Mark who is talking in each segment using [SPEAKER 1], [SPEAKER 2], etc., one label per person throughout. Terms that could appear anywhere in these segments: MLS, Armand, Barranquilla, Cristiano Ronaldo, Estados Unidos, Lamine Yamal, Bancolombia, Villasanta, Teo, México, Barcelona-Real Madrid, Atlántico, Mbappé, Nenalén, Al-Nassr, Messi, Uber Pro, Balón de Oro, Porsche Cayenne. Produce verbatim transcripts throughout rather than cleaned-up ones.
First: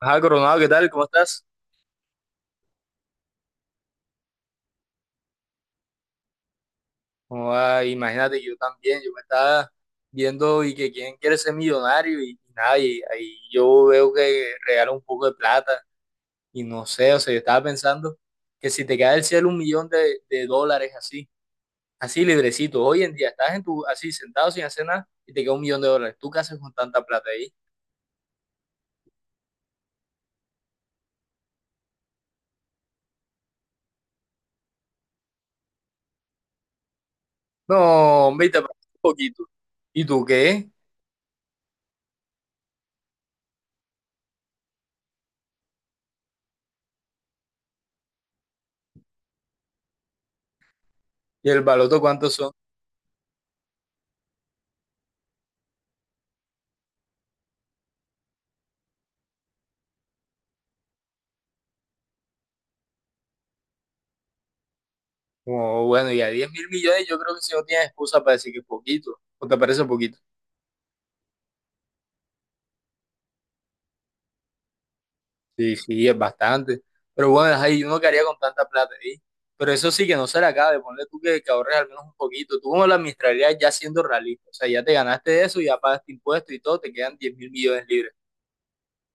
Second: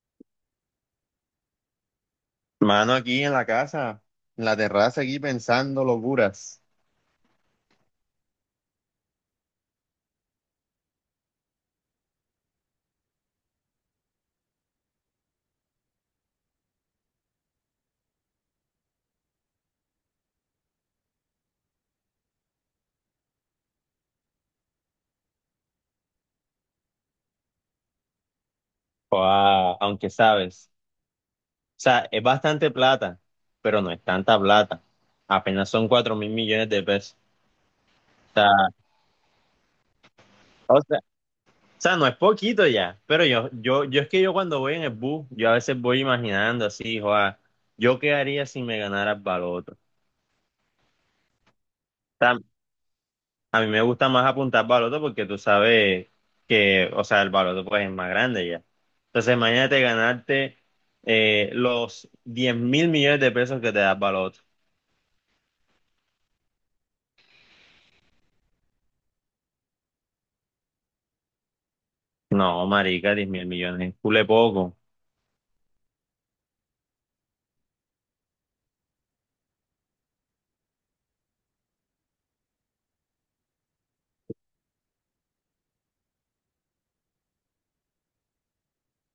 [SPEAKER 1] Ajá, Coronado, ¿qué tal? ¿Cómo estás?
[SPEAKER 2] Mano, aquí en la casa, en la terraza, aquí pensando locuras.
[SPEAKER 1] ¿Cómo va? Imagínate, yo también, yo me estaba viendo y que quién quiere ser millonario y, y nada, y ahí yo veo que regala un poco de plata y no sé, o sea, yo estaba pensando que si te cae del cielo un millón de, de dólares así, así librecito, hoy en día estás en tu, así sentado sin hacer nada y te queda un millón de dólares, ¿tú qué haces con tanta plata ahí?
[SPEAKER 2] Joa, aunque sabes, o sea, es bastante plata, pero no es tanta plata. Apenas son cuatro mil millones de pesos.
[SPEAKER 1] No,
[SPEAKER 2] O
[SPEAKER 1] hombre, y te
[SPEAKER 2] sea,
[SPEAKER 1] parece un poquito. ¿Y tú qué?
[SPEAKER 2] o sea, o sea, no es poquito ya, pero yo, yo, yo es que yo cuando voy en el bus, yo a veces voy imaginando así, joa, yo qué haría si me ganara el baloto.
[SPEAKER 1] ¿Y el baloto cuánto son?
[SPEAKER 2] A mí me gusta más apuntar baloto porque tú sabes que, o sea, el baloto pues es más grande ya. Entonces, imagínate ganarte eh, los diez mil millones de pesos que te da el baloto.
[SPEAKER 1] Como, bueno, y a diez mil millones yo creo que si no tienes excusa para decir que es poquito, o te parece poquito.
[SPEAKER 2] No, marica, diez mil millones es cule poco.
[SPEAKER 1] Sí, sí, es bastante. Pero bueno, ahí uno que haría con tanta plata ahí. Pero eso sí que no se le acaba de tú que, que ahorres al menos un poquito. Tú como la administrarías ya siendo realista. O sea, ya te ganaste eso, ya pagaste impuestos y todo, te quedan diez mil millones libres.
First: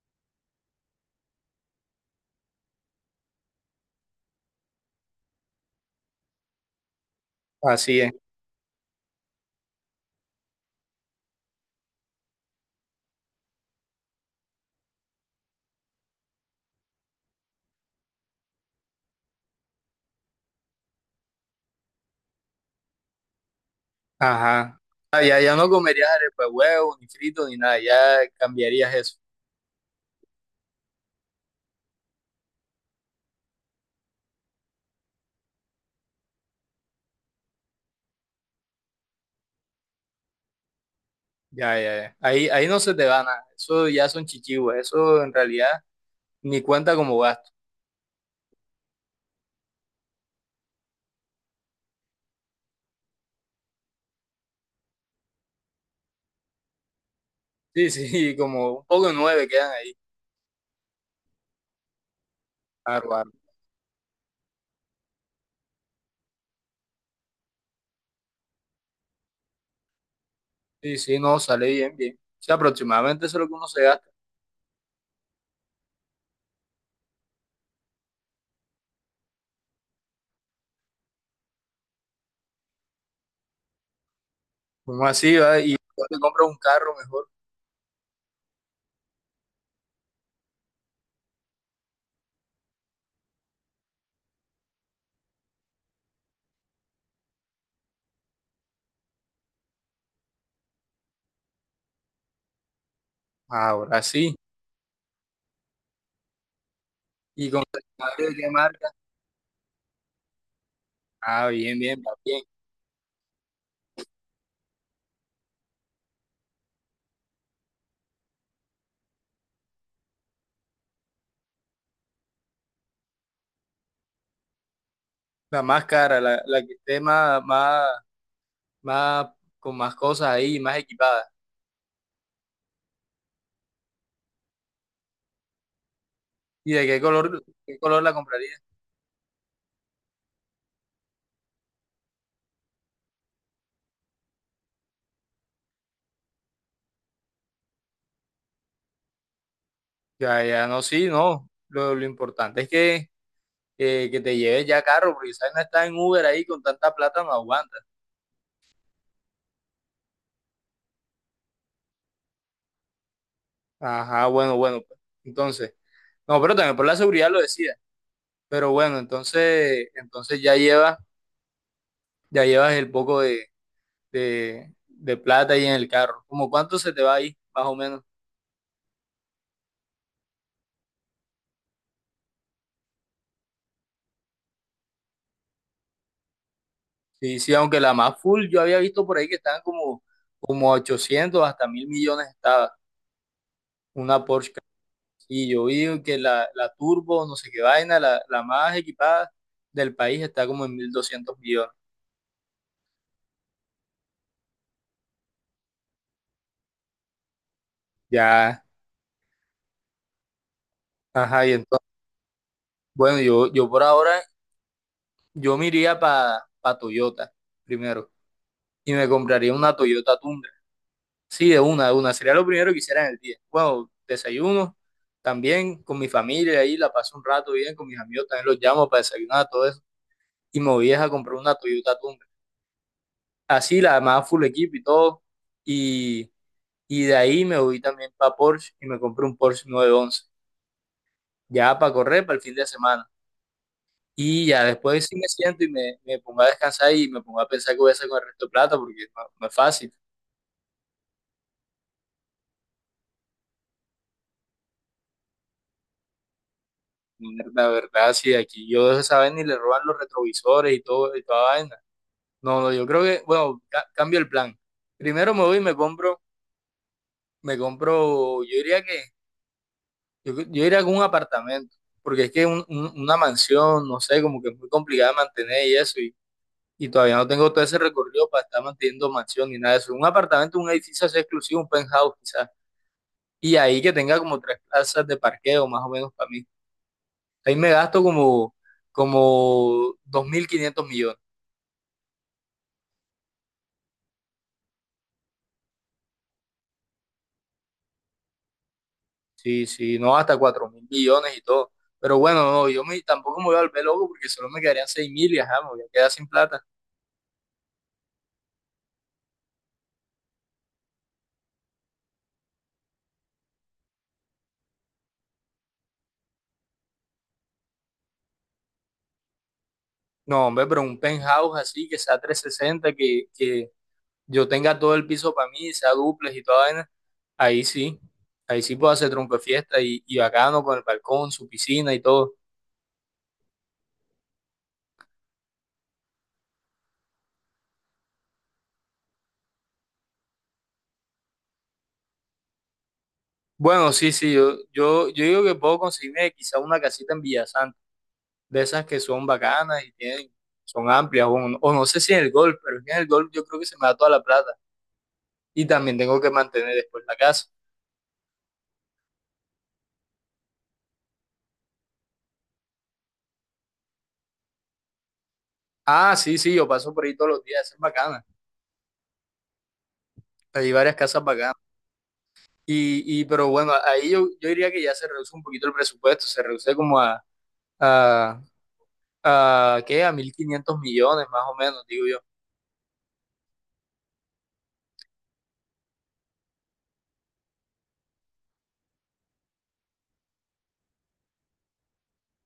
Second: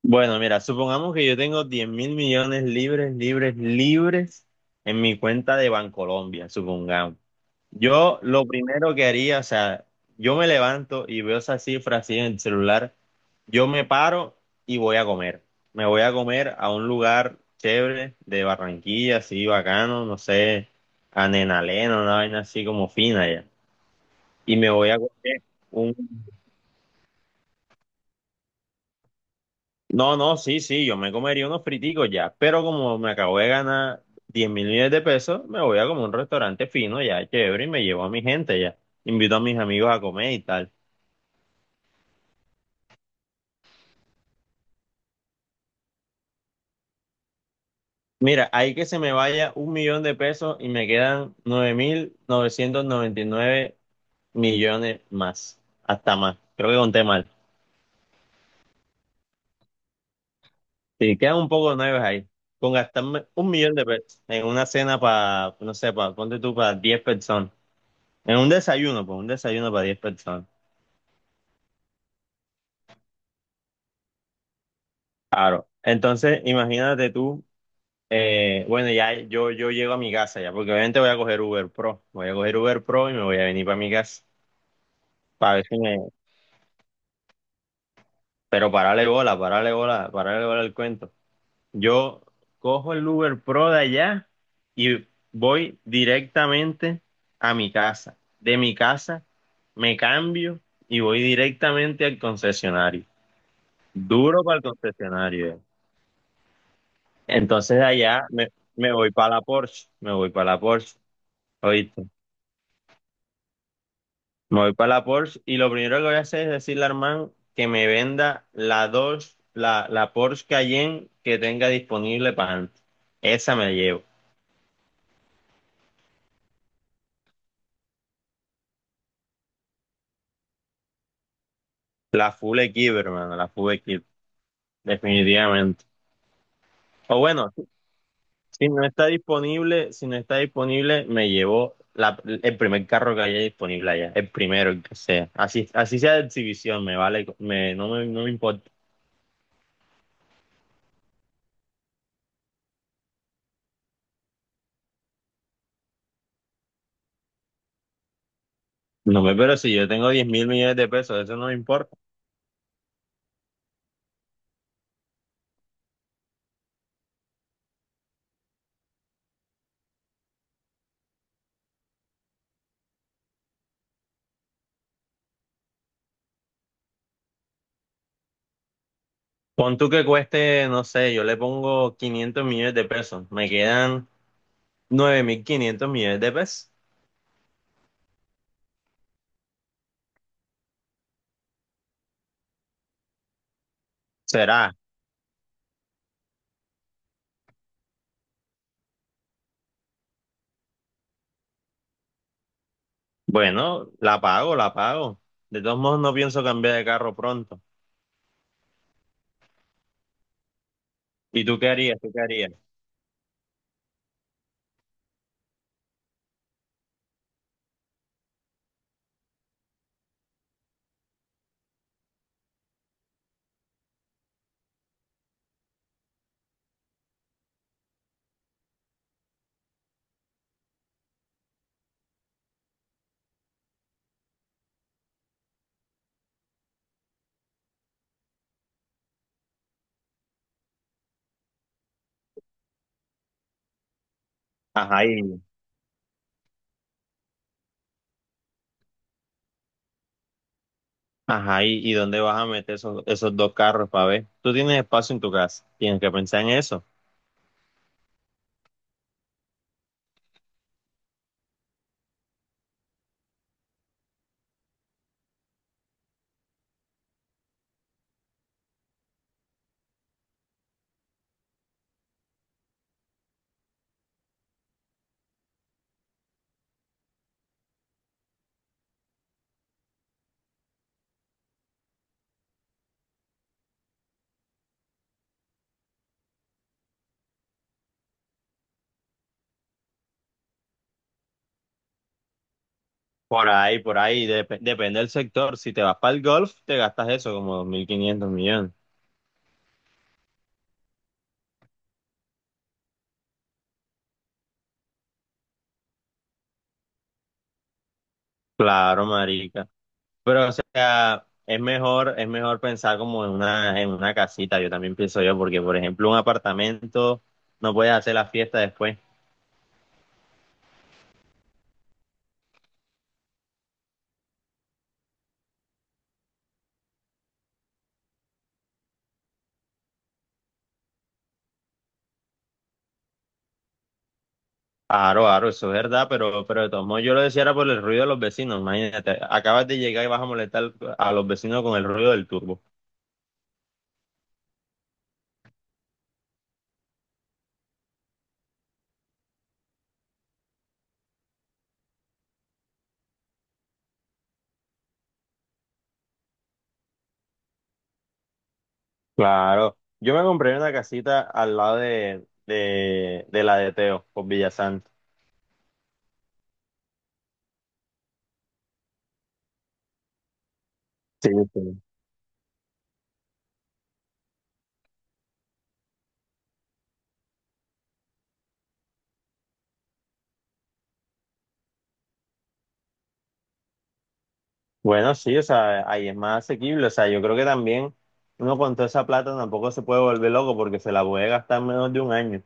[SPEAKER 2] Bueno, mira, supongamos que yo tengo diez mil millones libres, libres, libres en mi cuenta de Bancolombia, supongamos.
[SPEAKER 1] Así es.
[SPEAKER 2] Yo lo primero que haría, o sea, yo me levanto y veo esa cifra así en el celular, yo me paro y voy a comer. Me voy a comer a un lugar chévere de Barranquilla, así bacano, no sé, a Nenalén, una vaina así como fina ya. Y me
[SPEAKER 1] Ajá.
[SPEAKER 2] voy a
[SPEAKER 1] Ah, ya,
[SPEAKER 2] comer.
[SPEAKER 1] ya no comerías arepa de huevo, ni frito, ni nada. Ya cambiarías eso.
[SPEAKER 2] No, no, sí, sí, yo me comería unos friticos ya, pero como me acabo de ganar diez mil millones de pesos, me voy a como un restaurante fino ya, chévere, y me llevo a mi gente ya. Invito a mis amigos a comer y tal.
[SPEAKER 1] Ya, ya, ya. Ahí, ahí no se te va nada. Eso ya son chichivos. Eso en realidad ni cuenta como gasto.
[SPEAKER 2] Mira, ahí que se me vaya un millón de pesos y me quedan nueve mil novecientos noventa y nueve millones más, hasta más. Creo que conté mal.
[SPEAKER 1] Sí, sí, como un poco de nueve quedan ahí.
[SPEAKER 2] Sí, quedan un poco de nueve ahí. Con
[SPEAKER 1] Claro,
[SPEAKER 2] gastarme
[SPEAKER 1] claro.
[SPEAKER 2] un millón de pesos en una cena para, no sé, para, ponte tú para diez personas. En un desayuno, pues un desayuno para diez personas.
[SPEAKER 1] Sí, sí, no, sale bien, bien. O sea, aproximadamente eso es lo que uno se gasta.
[SPEAKER 2] Entonces, imagínate tú, eh, bueno, ya yo, yo llego a mi casa ya, porque obviamente voy a coger Uber Pro, voy a coger Uber Pro y me voy a venir para mi casa,
[SPEAKER 1] Uno así
[SPEAKER 2] para
[SPEAKER 1] va
[SPEAKER 2] ver
[SPEAKER 1] y
[SPEAKER 2] si me...
[SPEAKER 1] te compras un carro mejor.
[SPEAKER 2] Pero parale bola, parale bola, parale bola el cuento. Yo cojo el Uber Pro de allá y voy directamente a mi casa. De mi casa me cambio y voy directamente al concesionario.
[SPEAKER 1] Ahora sí.
[SPEAKER 2] Duro para el concesionario. eh.
[SPEAKER 1] ¿Y con
[SPEAKER 2] Entonces
[SPEAKER 1] de
[SPEAKER 2] de allá
[SPEAKER 1] qué
[SPEAKER 2] me,
[SPEAKER 1] marca?
[SPEAKER 2] me voy para la Porsche, me voy para la Porsche.
[SPEAKER 1] Ah, bien, bien,
[SPEAKER 2] Oíste,
[SPEAKER 1] va bien.
[SPEAKER 2] me voy para la Porsche y lo primero que voy a hacer es decirle a Armand que me venda la dos, la, la Porsche Cayenne que tenga disponible para antes. Esa me la llevo.
[SPEAKER 1] La más cara, la, la que esté más, más, más, con más cosas ahí, más equipada.
[SPEAKER 2] La Full Equip, hermano, la Full Equip, definitivamente.
[SPEAKER 1] ¿Y de qué
[SPEAKER 2] O
[SPEAKER 1] color,
[SPEAKER 2] bueno,
[SPEAKER 1] qué color la comprarías?
[SPEAKER 2] si no está disponible, si no está disponible, me llevo la, el primer carro que haya disponible allá, el primero, el que sea. Así, así sea de exhibición, me vale, me, no me, no me importa.
[SPEAKER 1] Ya, ya, no, sí, no. Lo, lo importante es que, eh, que te lleves ya carro, porque sabes, no estar en Uber ahí con tanta plata, no aguanta.
[SPEAKER 2] No me, pero si yo tengo diez mil millones de pesos, eso no me importa.
[SPEAKER 1] Ajá, bueno, bueno, pues. Entonces, no, pero también por la seguridad lo decía. Pero bueno, entonces, entonces ya llevas, ya llevas el poco de, de, de plata ahí en el carro. ¿Cómo cuánto se te va ahí, más o menos?
[SPEAKER 2] Pon tú que cueste, no sé, yo le pongo quinientos millones de pesos. Me quedan nueve mil quinientos millones de pesos.
[SPEAKER 1] Sí, sí, aunque la más full, yo había visto por ahí que estaban como, como ochocientos hasta mil millones estaba una Porsche.
[SPEAKER 2] ¿Será?
[SPEAKER 1] Y yo vi que la, la turbo, no sé qué vaina, la, la más equipada del país está como en mil doscientos millones.
[SPEAKER 2] Bueno, la pago, la pago. De todos modos, no pienso cambiar de carro pronto.
[SPEAKER 1] Ya, ajá,
[SPEAKER 2] ¿Y
[SPEAKER 1] y
[SPEAKER 2] tú qué
[SPEAKER 1] entonces,
[SPEAKER 2] harías? ¿Tú qué harías?
[SPEAKER 1] bueno, yo, yo por ahora. Yo me iría para pa Toyota primero y me compraría una Toyota Tundra. Sí, de una, de una. Sería lo primero que hiciera en el día. Bueno, desayuno también con mi familia ahí, la paso un rato bien con mis amigos, también los llamo para desayunar, todo eso. Y me voy a comprar una Toyota Tundra. Así, la demás full equipo y todo. Y, y de ahí me voy también para Porsche y me compré un Porsche nueve once. Ya para correr para el fin de semana. Y ya
[SPEAKER 2] Ajá,
[SPEAKER 1] después sí me
[SPEAKER 2] y,
[SPEAKER 1] siento y me, me pongo a descansar y me pongo a pensar qué voy a hacer con el resto de plata porque no, no es fácil.
[SPEAKER 2] ajá, y, ¿y dónde vas a meter esos, esos dos carros para ver? Tú tienes espacio en tu casa. Tienes que pensar en eso.
[SPEAKER 1] La verdad, sí, aquí yo de esa vez ni le roban los retrovisores y todo, y toda vaina. No, no, yo creo que, bueno, ca- cambio el plan. Primero me voy y me compro, me compro, yo diría que, yo, yo iría con un apartamento, porque es que un- un- una mansión, no sé, como que es muy complicada de mantener y eso, y, y todavía no tengo todo ese recorrido para estar manteniendo mansión ni nada de eso. Un apartamento, un edificio así exclusivo, un penthouse quizás, y ahí que tenga como tres plazas de parqueo más o menos para mí. Ahí me gasto como, como dos mil quinientos millones.
[SPEAKER 2] Por ahí, por ahí. Dep- depende del sector. Si te vas para el golf, te gastas eso como dos mil quinientos millones.
[SPEAKER 1] Sí, sí, no, hasta cuatro mil millones y todo. Pero bueno, no, yo me, tampoco me voy a volver loco porque solo me quedarían seis mil y ajá, me voy a quedar sin plata.
[SPEAKER 2] Claro, marica. Pero, o sea, es mejor, es mejor pensar como en una, en una casita, yo también pienso yo, porque, por ejemplo, un apartamento no puedes hacer la fiesta después.
[SPEAKER 1] No, hombre, pero un penthouse así que sea trescientos sesenta que, que yo tenga todo el piso para mí, sea duples y toda vaina, ahí sí, ahí sí puedo hacer tronco de fiesta y, y bacano con el balcón, su piscina y todo.
[SPEAKER 2] Aro, aro, eso es verdad, pero, pero de todos modos yo lo decía era por el ruido de los vecinos, imagínate, acabas de llegar y vas a molestar a los vecinos con el ruido del turbo.
[SPEAKER 1] Bueno, sí, sí, yo, yo, yo digo que puedo conseguirme quizá una casita en Villasanta, de esas que son bacanas y tienen, son amplias, o, o no sé si en el golf, pero es que en el golf yo creo que se me da toda la plata. Y también tengo que mantener después la casa.
[SPEAKER 2] Claro, yo me compré una casita al lado de, de, de la de Teo, por Villasanta.
[SPEAKER 1] Ah, sí, sí, yo paso por ahí todos los días, esa es bacana. Hay varias casas
[SPEAKER 2] Sí,
[SPEAKER 1] bacanas.
[SPEAKER 2] sí.
[SPEAKER 1] Y, y pero bueno, ahí yo, yo diría que ya se reduce un poquito el presupuesto, se reduce como a, a, a ¿qué? A mil quinientos millones más o menos, digo yo.
[SPEAKER 2] Bueno, sí, o sea, ahí es más asequible. O sea, yo creo que también uno con toda esa plata tampoco se puede volver loco porque se la puede gastar en menos de un año.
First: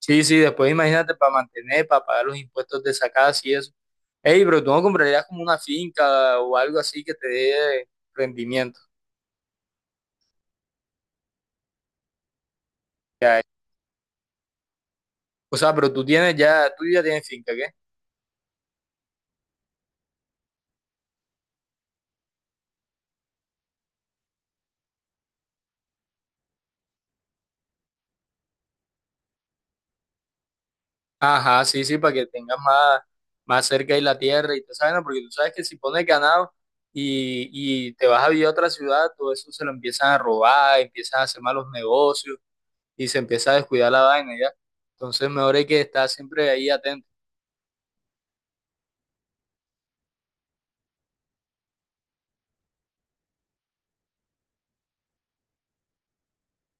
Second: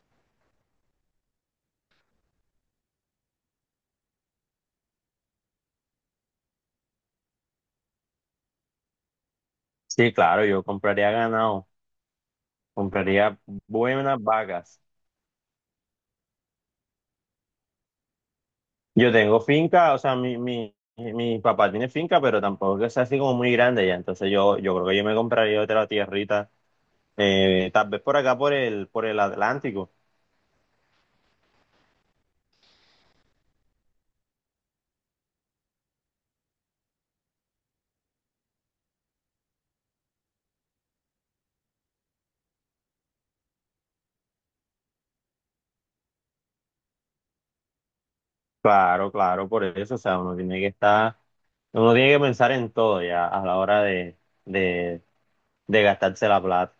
[SPEAKER 1] Sí, sí, después imagínate para mantener, para pagar los impuestos de esa casa y eso. Ey, pero tú no comprarías como una finca o algo así que te dé rendimiento.
[SPEAKER 2] Sí, claro, yo compraría ganado, compraría
[SPEAKER 1] Ya,
[SPEAKER 2] buenas vacas.
[SPEAKER 1] o sea, pero tú tienes ya, tú ya tienes finca, ¿qué?
[SPEAKER 2] Yo tengo finca, o sea, mi, mi, mi papá tiene finca, pero tampoco es que sea así como muy grande ya. Entonces yo, yo creo que yo me compraría otra tierrita, eh, tal vez por acá por el, por el Atlántico.
[SPEAKER 1] Ajá, sí, sí, para que tengas más, más cerca ahí la tierra y te saben, porque tú sabes que si pones ganado y, y te vas a vivir a otra ciudad, todo eso se lo empiezan a robar, empiezan a hacer malos negocios y se empieza a descuidar la vaina ya. Entonces, mejor hay que estar siempre ahí atento.
[SPEAKER 2] Claro, claro, por eso. O sea, uno tiene que estar, uno tiene que pensar en todo ya a la hora de de- de gastarse la plata.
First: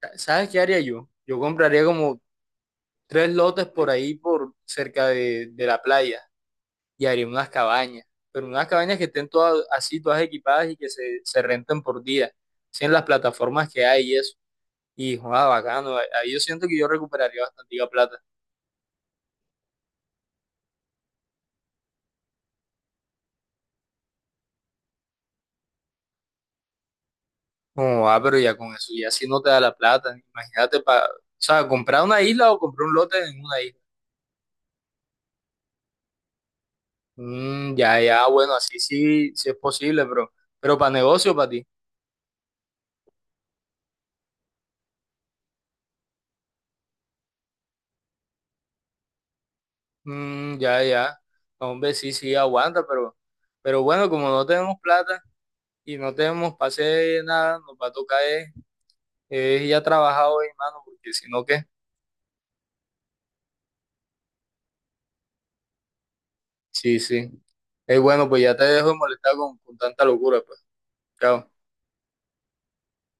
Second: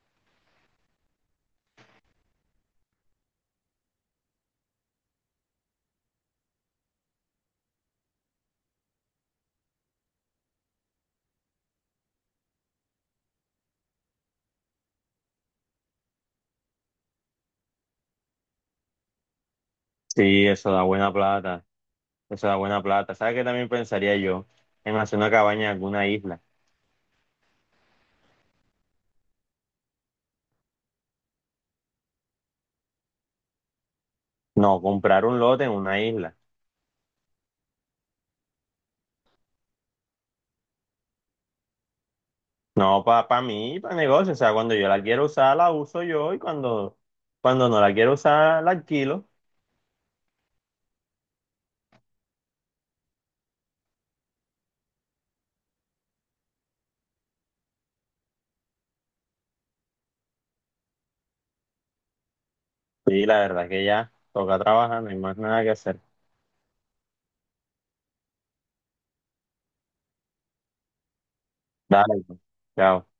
[SPEAKER 1] Sa- ¿Sabes qué haría yo? Yo compraría como tres lotes por ahí, por cerca de, de la playa y haría unas cabañas, pero unas cabañas que estén todas así, todas equipadas y que se, se renten por día, sin las plataformas que hay y eso. Y joda, bacano. Ahí yo siento que yo recuperaría bastante plata.
[SPEAKER 2] Sí, eso da buena plata, eso da buena plata. ¿Sabes qué también pensaría yo? En hacer una cabaña en alguna isla.
[SPEAKER 1] Como, ah, pero ya con eso, ya si no te da la plata, imagínate para, o sea, comprar una isla o comprar un lote en una isla.
[SPEAKER 2] No, comprar un lote en una isla.
[SPEAKER 1] Mm, ya, ya, bueno, así sí, sí es posible, pero, pero para negocio, para ti.
[SPEAKER 2] No, para pa pa mí, para negocio. O sea, cuando yo la quiero usar, la uso yo y cuando, cuando no la quiero usar, la alquilo.
[SPEAKER 1] Mm, ya, ya. No, hombre, sí, sí, aguanta, pero, pero bueno, como no tenemos plata y no tenemos pase nada, nos va a tocar es, es ya trabajar hoy, mano, porque si no, ¿qué?
[SPEAKER 2] Sí, la verdad es que ya toca trabajar, no hay más nada que hacer.
[SPEAKER 1] Sí, sí. Es bueno, pues ya te dejo de molestar con, con tanta locura, pues. Chao.
[SPEAKER 2] Dale, pues. Chao.